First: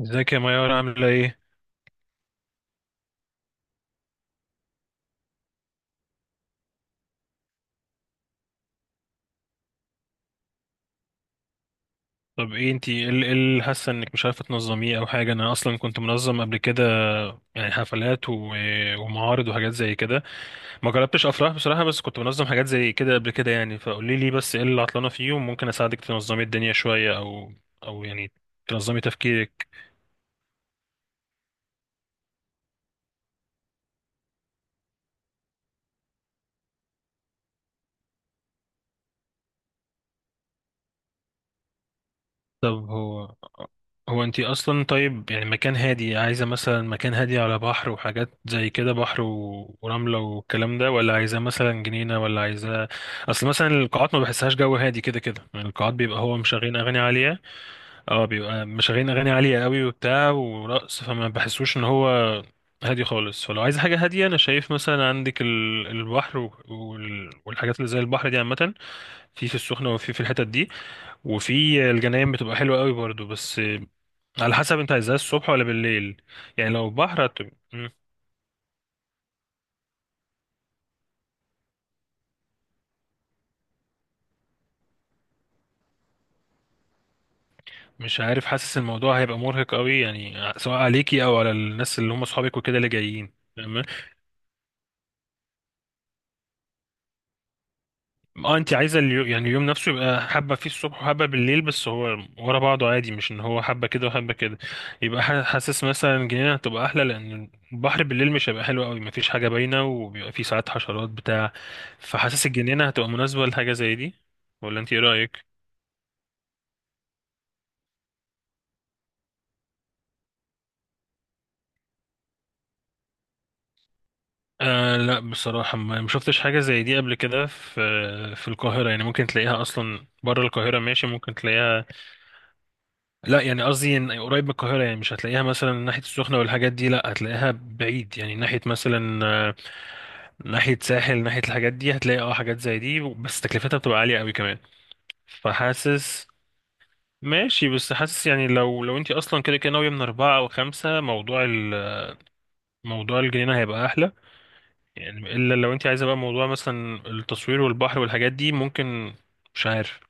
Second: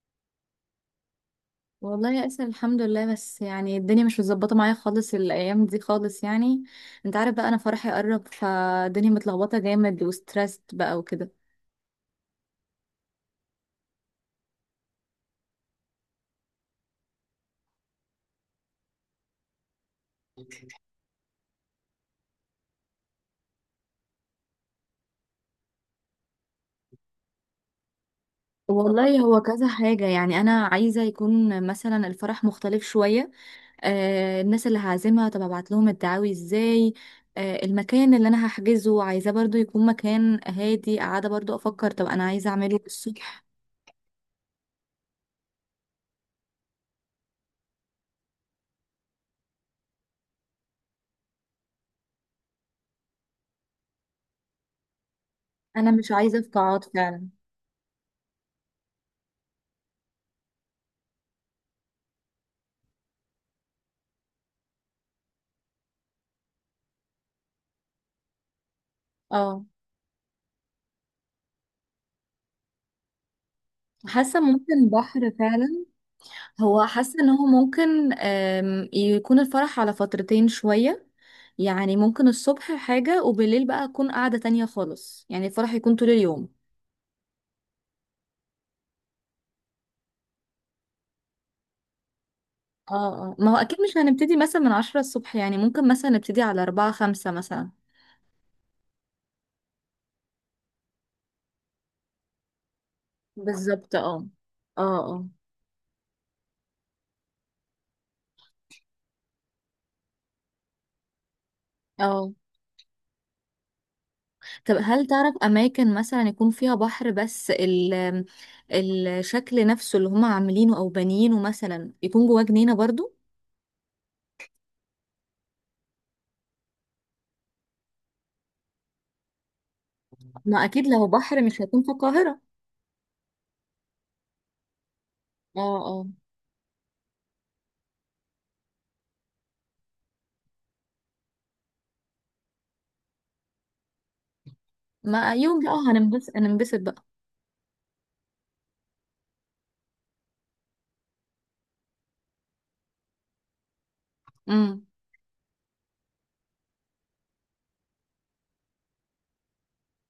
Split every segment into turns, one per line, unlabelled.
ازيك يا ميار عاملة ايه؟
والله يا اسر الحمد لله بس يعني الدنيا مش متظبطه معايا خالص الايام دي خالص يعني انت عارف بقى انا فرحي قرب فالدنيا متلخبطه جامد وستريسد بقى وكده.
طب ايه انتي إيه اللي حاسة انك مش عارفة تنظميه او حاجة. انا اصلا كنت منظم قبل كده، يعني حفلات ومعارض وحاجات زي كده. ما جربتش افراح بصراحة، بس كنت منظم حاجات زي كده قبل كده، يعني فقولي لي بس ايه اللي عطلانة فيه وممكن اساعدك تنظمي الدنيا شوية، او يعني تنظمي
والله هو كذا
تفكيرك.
حاجة، يعني أنا عايزة يكون مثلا الفرح مختلف شوية. آه الناس اللي هعزمها، طب أبعت لهم الدعاوي إزاي؟ آه المكان اللي أنا هحجزه عايزاه برضو يكون مكان هادي، قاعدة برضو أفكر طب أنا عايزة أعمله
طب هو
الصبح.
هو انتي اصلا، طيب يعني مكان هادي، عايزه مثلا مكان هادي على بحر وحاجات زي كده، بحر ورمله والكلام ده، ولا عايزه مثلا جنينه، ولا عايزه. اصل مثلا القاعات ما بحسهاش جو هادي كده كده، يعني
أنا
القاعات
مش
بيبقى هو
عايزة في
مشغلين
قاعات
اغاني
فعلا.
عاليه. اه، بيبقى مشغلين اغاني عاليه قوي وبتاع ورقص، فما بحسوش ان هو هادي خالص. فلو عايز حاجه هاديه، انا شايف مثلا عندك البحر والحاجات اللي زي البحر دي عامه في
اه،
السخنه، وفي الحتت دي، وفي الجناين بتبقى حلوة قوي برضو. بس
حاسة
على حسب
ممكن
انت عايزها
بحر
الصبح ولا
فعلا.
بالليل؟ يعني
هو
لو
حاسة
بحر
ان هو
م-
ممكن يكون الفرح على فترتين شوية، يعني ممكن الصبح حاجة وبالليل بقى أكون قاعدة تانية خالص، يعني الفرح يكون طول اليوم.
مش عارف، حاسس الموضوع هيبقى مرهق قوي، يعني سواء عليكي او على الناس اللي هم اصحابك وكده اللي
اه
جايين.
اه، ما هو أكيد
تمام.
مش هنبتدي مثلا من 10 الصبح، يعني ممكن مثلا نبتدي على 4 أو 5 مثلا.
اه انت عايزه يعني اليوم نفسه يبقى حبه فيه الصبح وحبه بالليل، بس هو ورا بعضه عادي، مش ان هو حبه
بالظبط
كده
اه.
وحبه كده.
اه
يبقى
اه
حاسس مثلا جنينه هتبقى احلى، لان البحر بالليل مش هيبقى حلو قوي، مفيش حاجه باينه وبيبقى فيه ساعات حشرات بتاع.
اه.
فحاسس الجنينه هتبقى مناسبه لحاجه زي دي،
طب
ولا انت ايه
هل تعرف
رايك؟
أماكن مثلا يكون فيها بحر بس الشكل نفسه اللي هما عاملينه أو بانيينه مثلا يكون جواه جنينة برضو؟
لا بصراحة ما شفتش حاجة زي دي قبل كده في القاهرة، يعني ممكن تلاقيها أصلا بره
ما
القاهرة،
أكيد لو
ماشي ممكن
بحر مش هيكون
تلاقيها.
في القاهرة.
لا يعني قصدي إن قريب من القاهرة، يعني مش هتلاقيها
اه
مثلا ناحية
اه.
السخنة والحاجات دي، لا هتلاقيها بعيد، يعني ناحية مثلا ناحية ساحل، ناحية الحاجات دي هتلاقي اه حاجات زي دي، بس تكلفتها بتبقى عالية قوي كمان.
ما يوم بقى،
فحاسس
هننبسط هننبسط بقى.
ماشي، بس حاسس يعني لو انت اصلا كده كده ناوية من أربعة أو خمسة، موضوع موضوع الجنينة هيبقى أحلى.
امم،
يعني الا لو انت عايزه بقى موضوع مثلا التصوير والبحر والحاجات دي، ممكن، مش عارف،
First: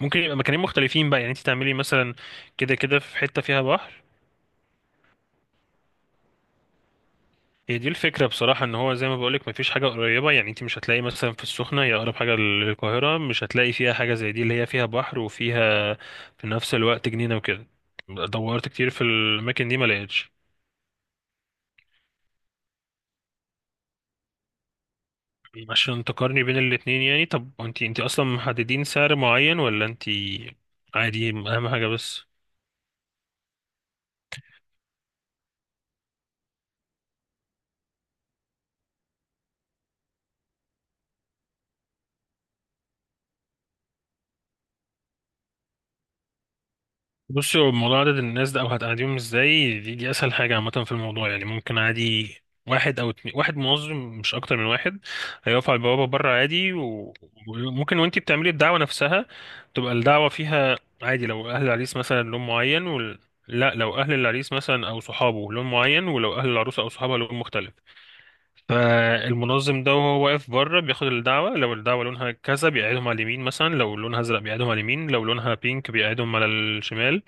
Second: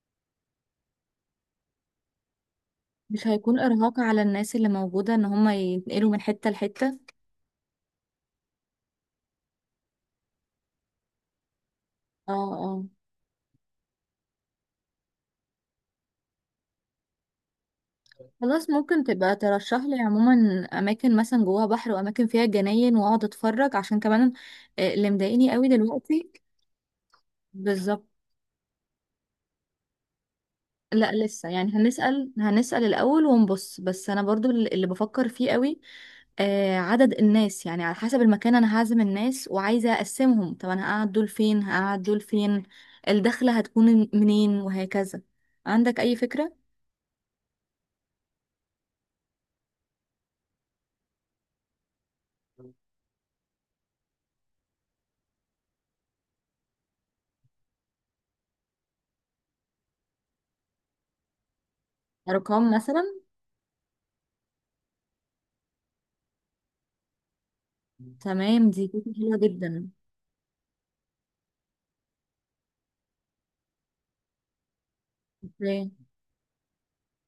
ممكن يبقى مكانين مختلفين بقى، يعني انت تعملي مثلا كده كده في
مش
حته
هيكون
فيها
إرهاق
بحر.
على الناس اللي موجودة إن هما ينقلوا من حتة لحتة؟
هي دي الفكره بصراحه، ان هو زي ما بقولك مفيش حاجه قريبه، يعني انت مش هتلاقي مثلا في السخنه، هي اقرب
اه
حاجه
اه.
للقاهره، مش هتلاقي فيها حاجه زي دي اللي هي فيها بحر وفيها في نفس الوقت جنينه وكده. دورت
خلاص
كتير في
ممكن تبقى
الاماكن
ترشح
دي، ما
لي
لقيتش.
عموما أماكن مثلا جواها بحر وأماكن فيها جناين وأقعد أتفرج، عشان كمان اللي مضايقني قوي
عشان
دلوقتي.
تقارني بين الاتنين، يعني طب انت
بالظبط.
اصلا محددين سعر معين ولا انت؟
لا
عادي،
لسه،
اهم
يعني
حاجه. بس
هنسأل هنسأل الأول ونبص، بس أنا برضو اللي بفكر فيه قوي آه عدد الناس، يعني على حسب المكان أنا هعزم الناس وعايزة أقسمهم، طب أنا هقعد دول فين، هقعد دول فين، الدخلة هتكون منين، وهكذا. عندك أي فكرة؟
بصي هو موضوع عدد الناس ده او هتقعديهم ازاي، دي اسهل حاجه عامه في الموضوع، يعني ممكن عادي واحد او اتنين، واحد منظم مش اكتر من واحد، هيقف على البوابه بره عادي وممكن وانتي بتعملي الدعوه نفسها تبقى الدعوه فيها عادي، لو اهل العريس مثلا لون
أرقام
معين
مثلا؟
لا لو اهل العريس مثلا او صحابه لون معين، ولو اهل العروسه او صحابها لون مختلف،
تمام، دي فكرة حلوة
فالمنظم
جدا.
ده وهو واقف بره بياخد الدعوه، لو الدعوه لونها كذا بيقعدهم على اليمين، مثلا لو لونها ازرق بيقعدهم على اليمين، لو لونها
أوكي.
بينك بيقعدهم على الشمال.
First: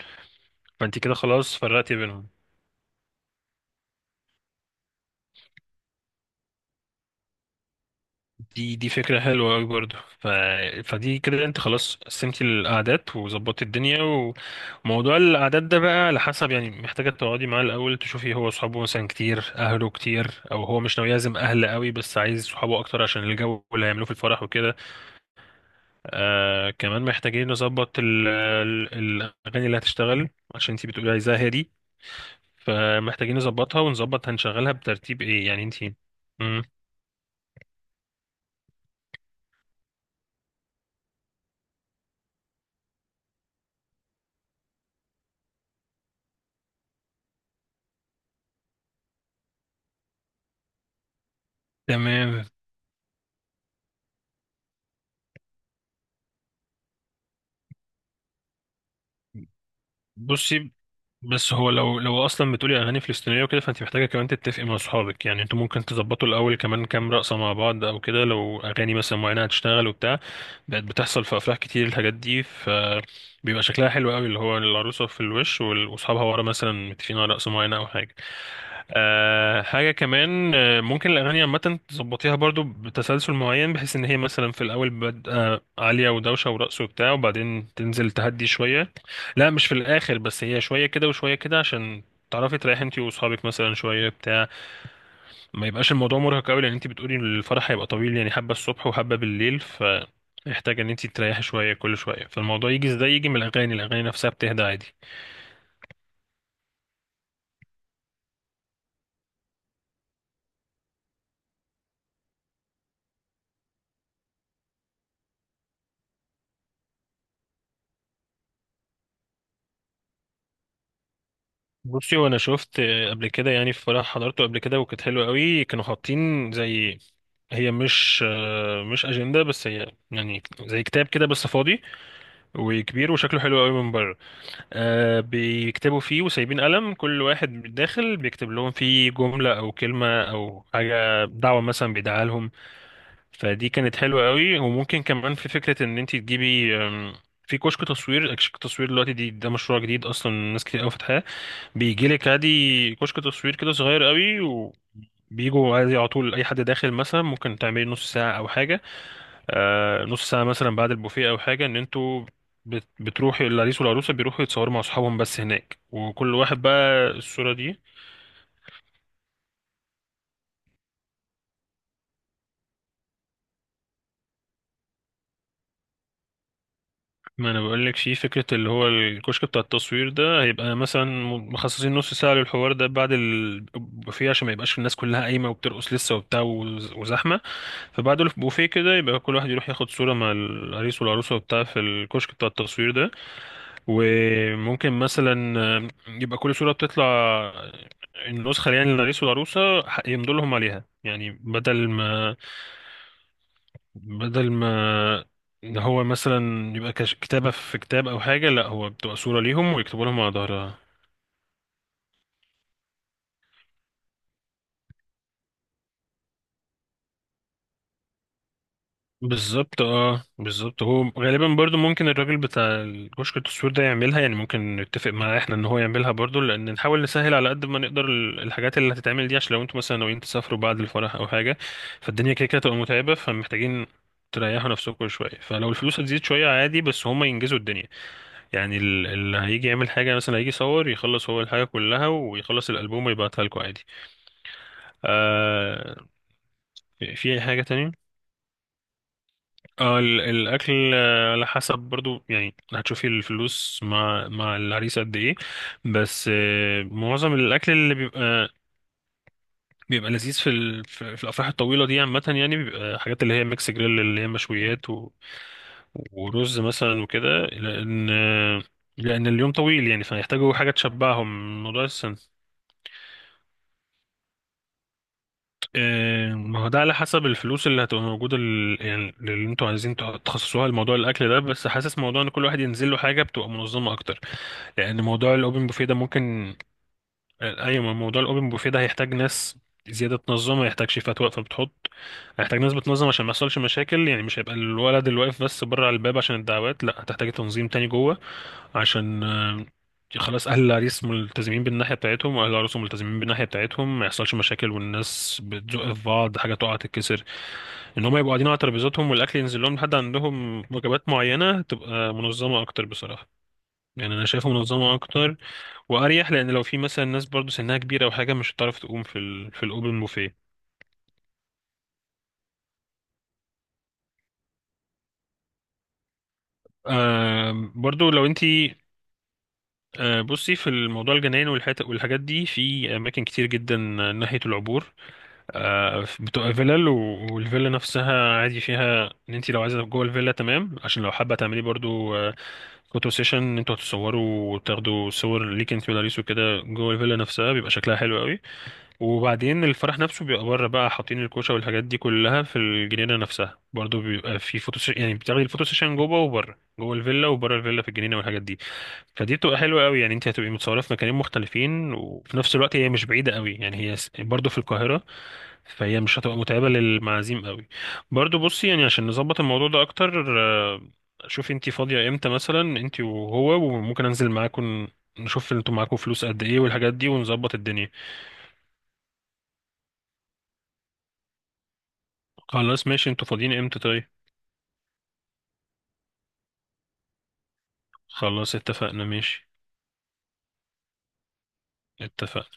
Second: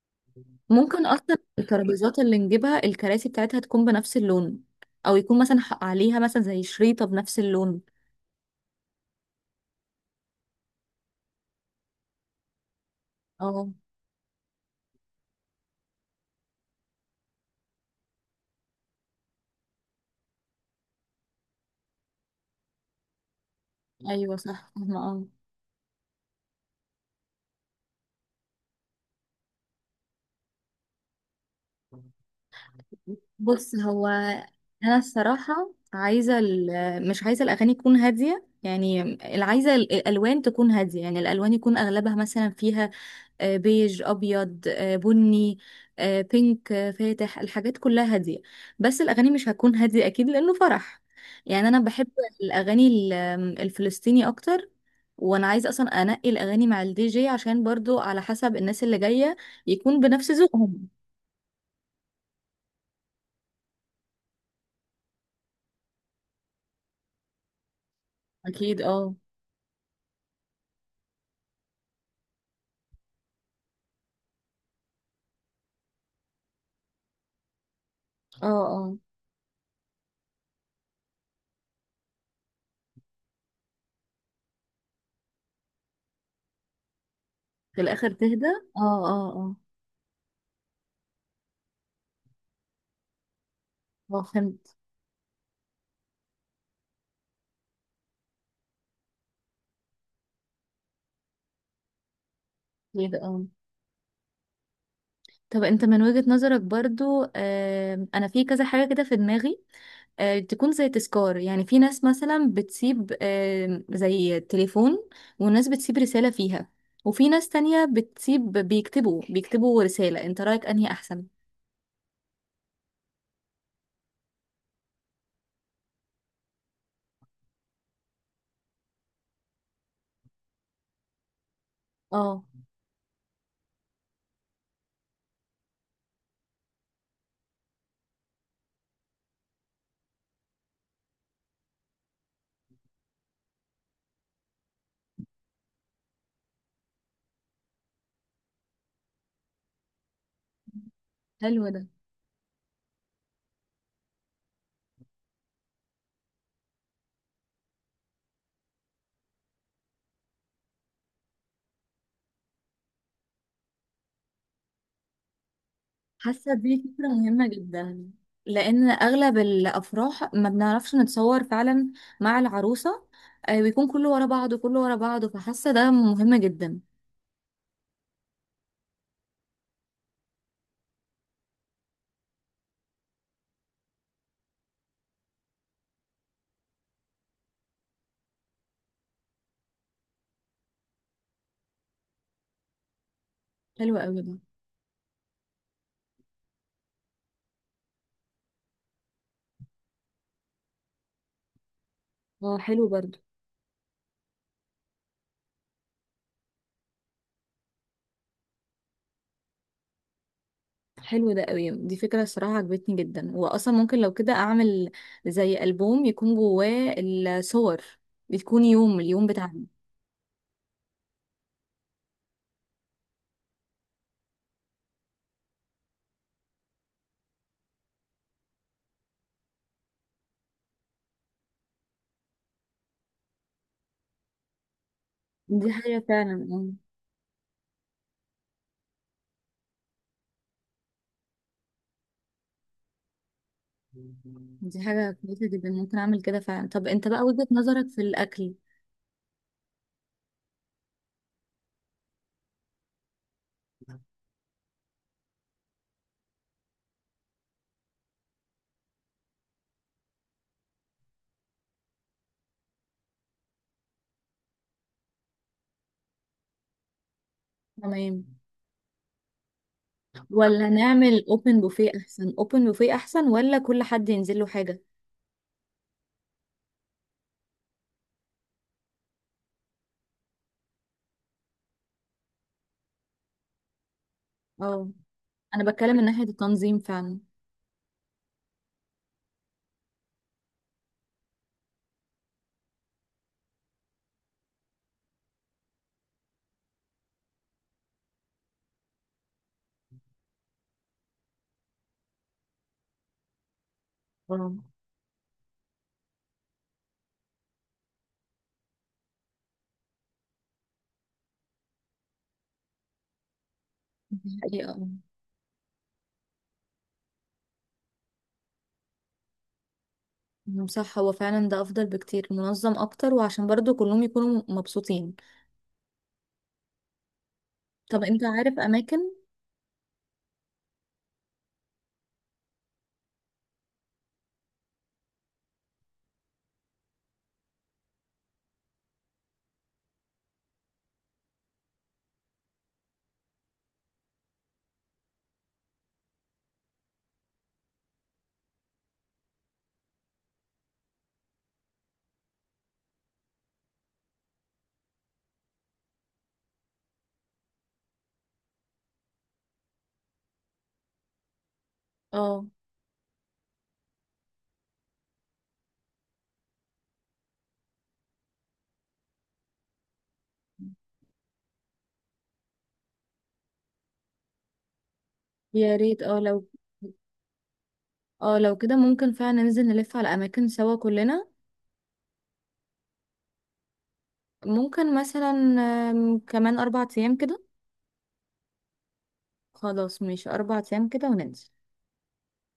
فانت
ممكن
كده
أصلا
خلاص فرقتي
الترابيزات
بينهم.
اللي نجيبها، الكراسي بتاعتها تكون بنفس اللون، أو يكون مثلا عليها مثلا زي شريطة بنفس اللون.
دي فكرة حلوة أوي برضه فدي كده انت خلاص قسمتي الأعداد وظبطتي
اه
الدنيا. وموضوع الأعداد ده بقى على حسب، يعني محتاجة تقعدي معاه الأول تشوفي هو صحابه مثلا كتير، أهله كتير، أو هو مش ناوي يعزم أهل قوي، بس عايز صحابه أكتر عشان الجو اللي هيعملوه في
ايوه
الفرح
صح،
وكده.
فاهمة اه.
آه كمان محتاجين نظبط الأغاني اللي هتشتغل، عشان انت بتقولي عايزاها هادي، فمحتاجين
بص
نظبطها
هو،
ونظبط هنشغلها
انا
بترتيب ايه، يعني
الصراحه
انت.
عايزه
مم.
مش عايزه الاغاني تكون هاديه، يعني اللي عايزه الالوان تكون هاديه، يعني الالوان يكون اغلبها مثلا فيها بيج، ابيض، بني، بينك، فاتح، الحاجات كلها هاديه. بس الاغاني مش هتكون هاديه اكيد، لانه فرح. يعني انا بحب
تمام.
الاغاني ال- آمم، الفلسطيني اكتر، وانا عايزه اصلا انقي الاغاني مع الدي جي، عشان برضو على حسب الناس اللي جايه يكون بنفس
بصي
ذوقهم.
بس هو لو اصلا بتقولي اغاني فلسطينيه وكده، فانت محتاجه كمان تتفقي مع اصحابك، يعني انتوا ممكن تظبطوا الاول كمان كام رقصه مع بعض او كده، لو
اكيد
اغاني
اه.
مثلا معينه هتشتغل وبتاع. بقت بتحصل في افراح كتير الحاجات دي، فبيبقى شكلها حلو قوي، اللي هو العروسه في الوش واصحابها ورا مثلا متفقين على رقصه معينه او حاجه.
اه
أه حاجه كمان، ممكن الاغاني عامه تظبطيها برضو بتسلسل معين، بحيث ان هي مثلا في الاول بادئه عاليه ودوشه ورقص وبتاع، وبعدين
في الاخر
تنزل
تهدى،
تهدي شويه.
اه اه
لا
اه.
مش في الاخر بس، هي شويه كده وشويه كده عشان تعرفي تريحي انت واصحابك مثلا شويه
اه
بتاع.
فهمت.
ما يبقاش الموضوع مرهق قوي، لان انت بتقولي إن الفرح هيبقى طويل، يعني حبه الصبح وحبه بالليل، فيحتاج ان انت تريحي شويه كل شويه، فالموضوع يجي
ليه
ازاي؟
ده؟
يجي من
اه
الاغاني، الاغاني نفسها بتهدى عادي.
طب انت من وجهة نظرك برضو، آه انا في كذا حاجة كده في دماغي. تكون زي تذكار، يعني في ناس مثلا بتسيب زي تليفون، وناس بتسيب رسالة فيها، وفي ناس تانية بتسيب بيكتبوا بيكتبوا رسالة، انت رأيك انهي احسن؟
بصي وانا شفت قبل كده، يعني في فرح حضرته قبل كده وكانت حلوه قوي، كانوا حاطين زي، هي مش اجنده بس، هي يعني زي كتاب كده بس فاضي
اه
وكبير وشكله حلو قوي من بره. آه بيكتبوا فيه وسايبين قلم، كل واحد داخل بيكتب لهم فيه جملة أو كلمة أو حاجة، دعوة مثلا بيدعها لهم. فدي كانت حلوة قوي. وممكن كمان في فكرة إن أنت تجيبي في كشك تصوير. كشك تصوير دلوقتي دي، ده مشروع جديد أصلا ناس كتير قوي فاتحاه.
حلو ده.
بيجيلك عادي كشك تصوير كده صغير قوي، و بيجوا عادي على طول أي حد داخل مثلا ممكن تعملي نص ساعة أو حاجة. نص ساعة مثلا بعد البوفيه أو حاجة، إن أنتوا بتروحوا، العريس والعروسة بيروحوا يتصوروا مع أصحابهم بس هناك، وكل
حاسة
واحد
دي فكرة
بقى
مهمة
الصورة دي.
جدا، لأن أغلب الأفراح ما بنعرفش نتصور فعلا مع العروسة. بيكون كله ورا بعضه كله ورا بعضه، فحاسة ده مهم جدا.
ما أنا بقولك، شيء فكرة اللي هو الكشك بتاع التصوير ده هيبقى مثلا مخصصين نص ساعة للحوار ده بعد البوفيه، عشان ما يبقاش الناس كلها قايمة وبترقص لسه وبتاع وزحمة. فبعد البوفيه كده يبقى كل واحد يروح ياخد صورة مع العريس والعروسة وبتاع في الكشك بتاع التصوير ده.
حلو قوي ده.
وممكن مثلا يبقى كل صورة بتطلع النسخة، يعني للعريس والعروسة يمضوا لهم عليها، يعني بدل ما
اه حلو برضو.
بدل ما إن هو مثلا يبقى كتابة في كتاب أو حاجة، لا هو بتبقى صورة ليهم ويكتبوا لهم على ظهرها.
حلو ده قوي، دي فكرة الصراحة عجبتني جدا، وأصلا ممكن لو كده أعمل زي ألبوم يكون جواه الصور، بتكون يوم اليوم بتاعنا.
بالظبط اه بالظبط. هو غالبا برضو ممكن الراجل بتاع الكشك التصوير ده يعملها، يعني ممكن نتفق معاه احنا ان هو يعملها برضو، لان نحاول نسهل على قد ما نقدر الحاجات اللي هتتعمل دي، عشان لو انتوا مثلا ناويين تسافروا بعد الفرح او حاجة، فالدنيا كده كده تبقى متعبة، فمحتاجين تريحوا نفسكم شوية،
دي
فلو الفلوس
حاجة
هتزيد
فعلا
شوية عادي بس هما ينجزوا الدنيا. يعني اللي هيجي يعمل حاجة مثلا، هيجي يصور يخلص هو الحاجة كلها ويخلص الألبوم ويبعتها لكم عادي.
دي حاجة كويسة جدا،
آه،
ممكن أعمل كده فعلا. طب أنت
في
بقى
أي
وجهة
حاجة.
نظرك في الأكل؟
اه الاكل، على حسب برضو، يعني هتشوفي الفلوس مع العريس قد ايه. بس معظم الاكل اللي بيبقى، بيبقى لذيذ في الافراح الطويله دي عامه، يعني بيبقى حاجات اللي هي ميكس جريل، اللي هي مشويات ورز مثلا وكده، لان
تمام.
لان اليوم طويل، يعني فهيحتاجوا
ولا
حاجه
نعمل اوبن
تشبعهم. موضوع
بوفيه
السن.
احسن؟ اوبن بوفيه احسن ولا كل حد ينزل له حاجه؟
ما هو ده على حسب الفلوس اللي هتبقى موجوده، يعني اللي انتوا عايزين تخصصوها لموضوع الاكل ده، بس حاسس موضوع ان كل واحد ينزل له حاجه بتبقى منظمه اكتر،
اه
لان موضوع الاوبن
انا
بوفيه ده
بتكلم من ناحيه
ممكن.
التنظيم فعلا.
ايوه ما موضوع الاوبن بوفيه ده هيحتاج ناس زياده تنظم، هيحتاج شيفات واقفه بتحط، هيحتاج ناس بتنظم عشان ما يحصلش مشاكل، يعني مش هيبقى الولد اللي واقف بس بره على الباب عشان الدعوات، لا هتحتاج تنظيم تاني جوه عشان خلاص اهل العريس ملتزمين بالناحيه بتاعتهم واهل العروس ملتزمين بالناحيه بتاعتهم، ما يحصلش
اه
مشاكل والناس بتزق في بعض حاجه تقع تتكسر. ان هم يبقوا قاعدين على ترابيزاتهم والاكل ينزل لهم لحد عندهم وجبات معينه، تبقى منظمه اكتر بصراحه، يعني انا
دي
شايفها
حقيقة اه.
منظمه اكتر واريح، لان لو في مثلا ناس برضو سنها كبيره او حاجه، مش هتعرف تقوم في الاوبن بوفيه.
مم، صح، هو فعلا ده افضل بكتير، منظم اكتر وعشان برضو كلهم يكونوا مبسوطين.
آه
طب
برضو
انت
لو انت.
عارف اماكن؟
آه بصي في الموضوع الجناين والحت والحاجات دي في اماكن كتير جدا، ناحيه العبور. آه بتبقى فيلل والفيلا نفسها عادي فيها ان انت لو عايزه جوه الفيلا، تمام، عشان لو حابه تعملي برضو فوتو سيشن، انتوا هتصوروا وتاخدوا صور ليك انت ولاريس وكده، جوه الفيلا نفسها بيبقى شكلها حلو قوي، وبعدين الفرح نفسه بيبقى بره بقى، حاطين الكوشه والحاجات دي كلها في الجنينه نفسها. برضو بيبقى في فوتو سيشن، يعني بتاخدي الفوتو سيشن جوه وبره، جوه الفيلا وبره الفيلا في الجنينه والحاجات دي. فدي بتبقى حلوه قوي، يعني انت هتبقي متصوره في مكانين مختلفين، وفي
اه
نفس الوقت هي مش بعيده قوي، يعني هي برضو في القاهره، فهي مش هتبقى متعبه للمعازيم قوي. برضو بصي، يعني عشان نظبط الموضوع ده اكتر، شوفي انت فاضيه امتى مثلا انت وهو، وممكن انزل معاكم، نشوف انتوا
يا
معاكم
ريت. اه
فلوس قد
لو
ايه والحاجات دي ونظبط الدنيا.
اه لو كده ممكن فعلا ننزل نلف على اماكن سوا كلنا.
خلاص ماشي، انتوا فاضيين امتى طيب؟
ممكن مثلا كمان 4 أيام كده.
خلاص اتفقنا ماشي.
خلاص ماشي 4 أيام كده وننزل.
اتفقنا.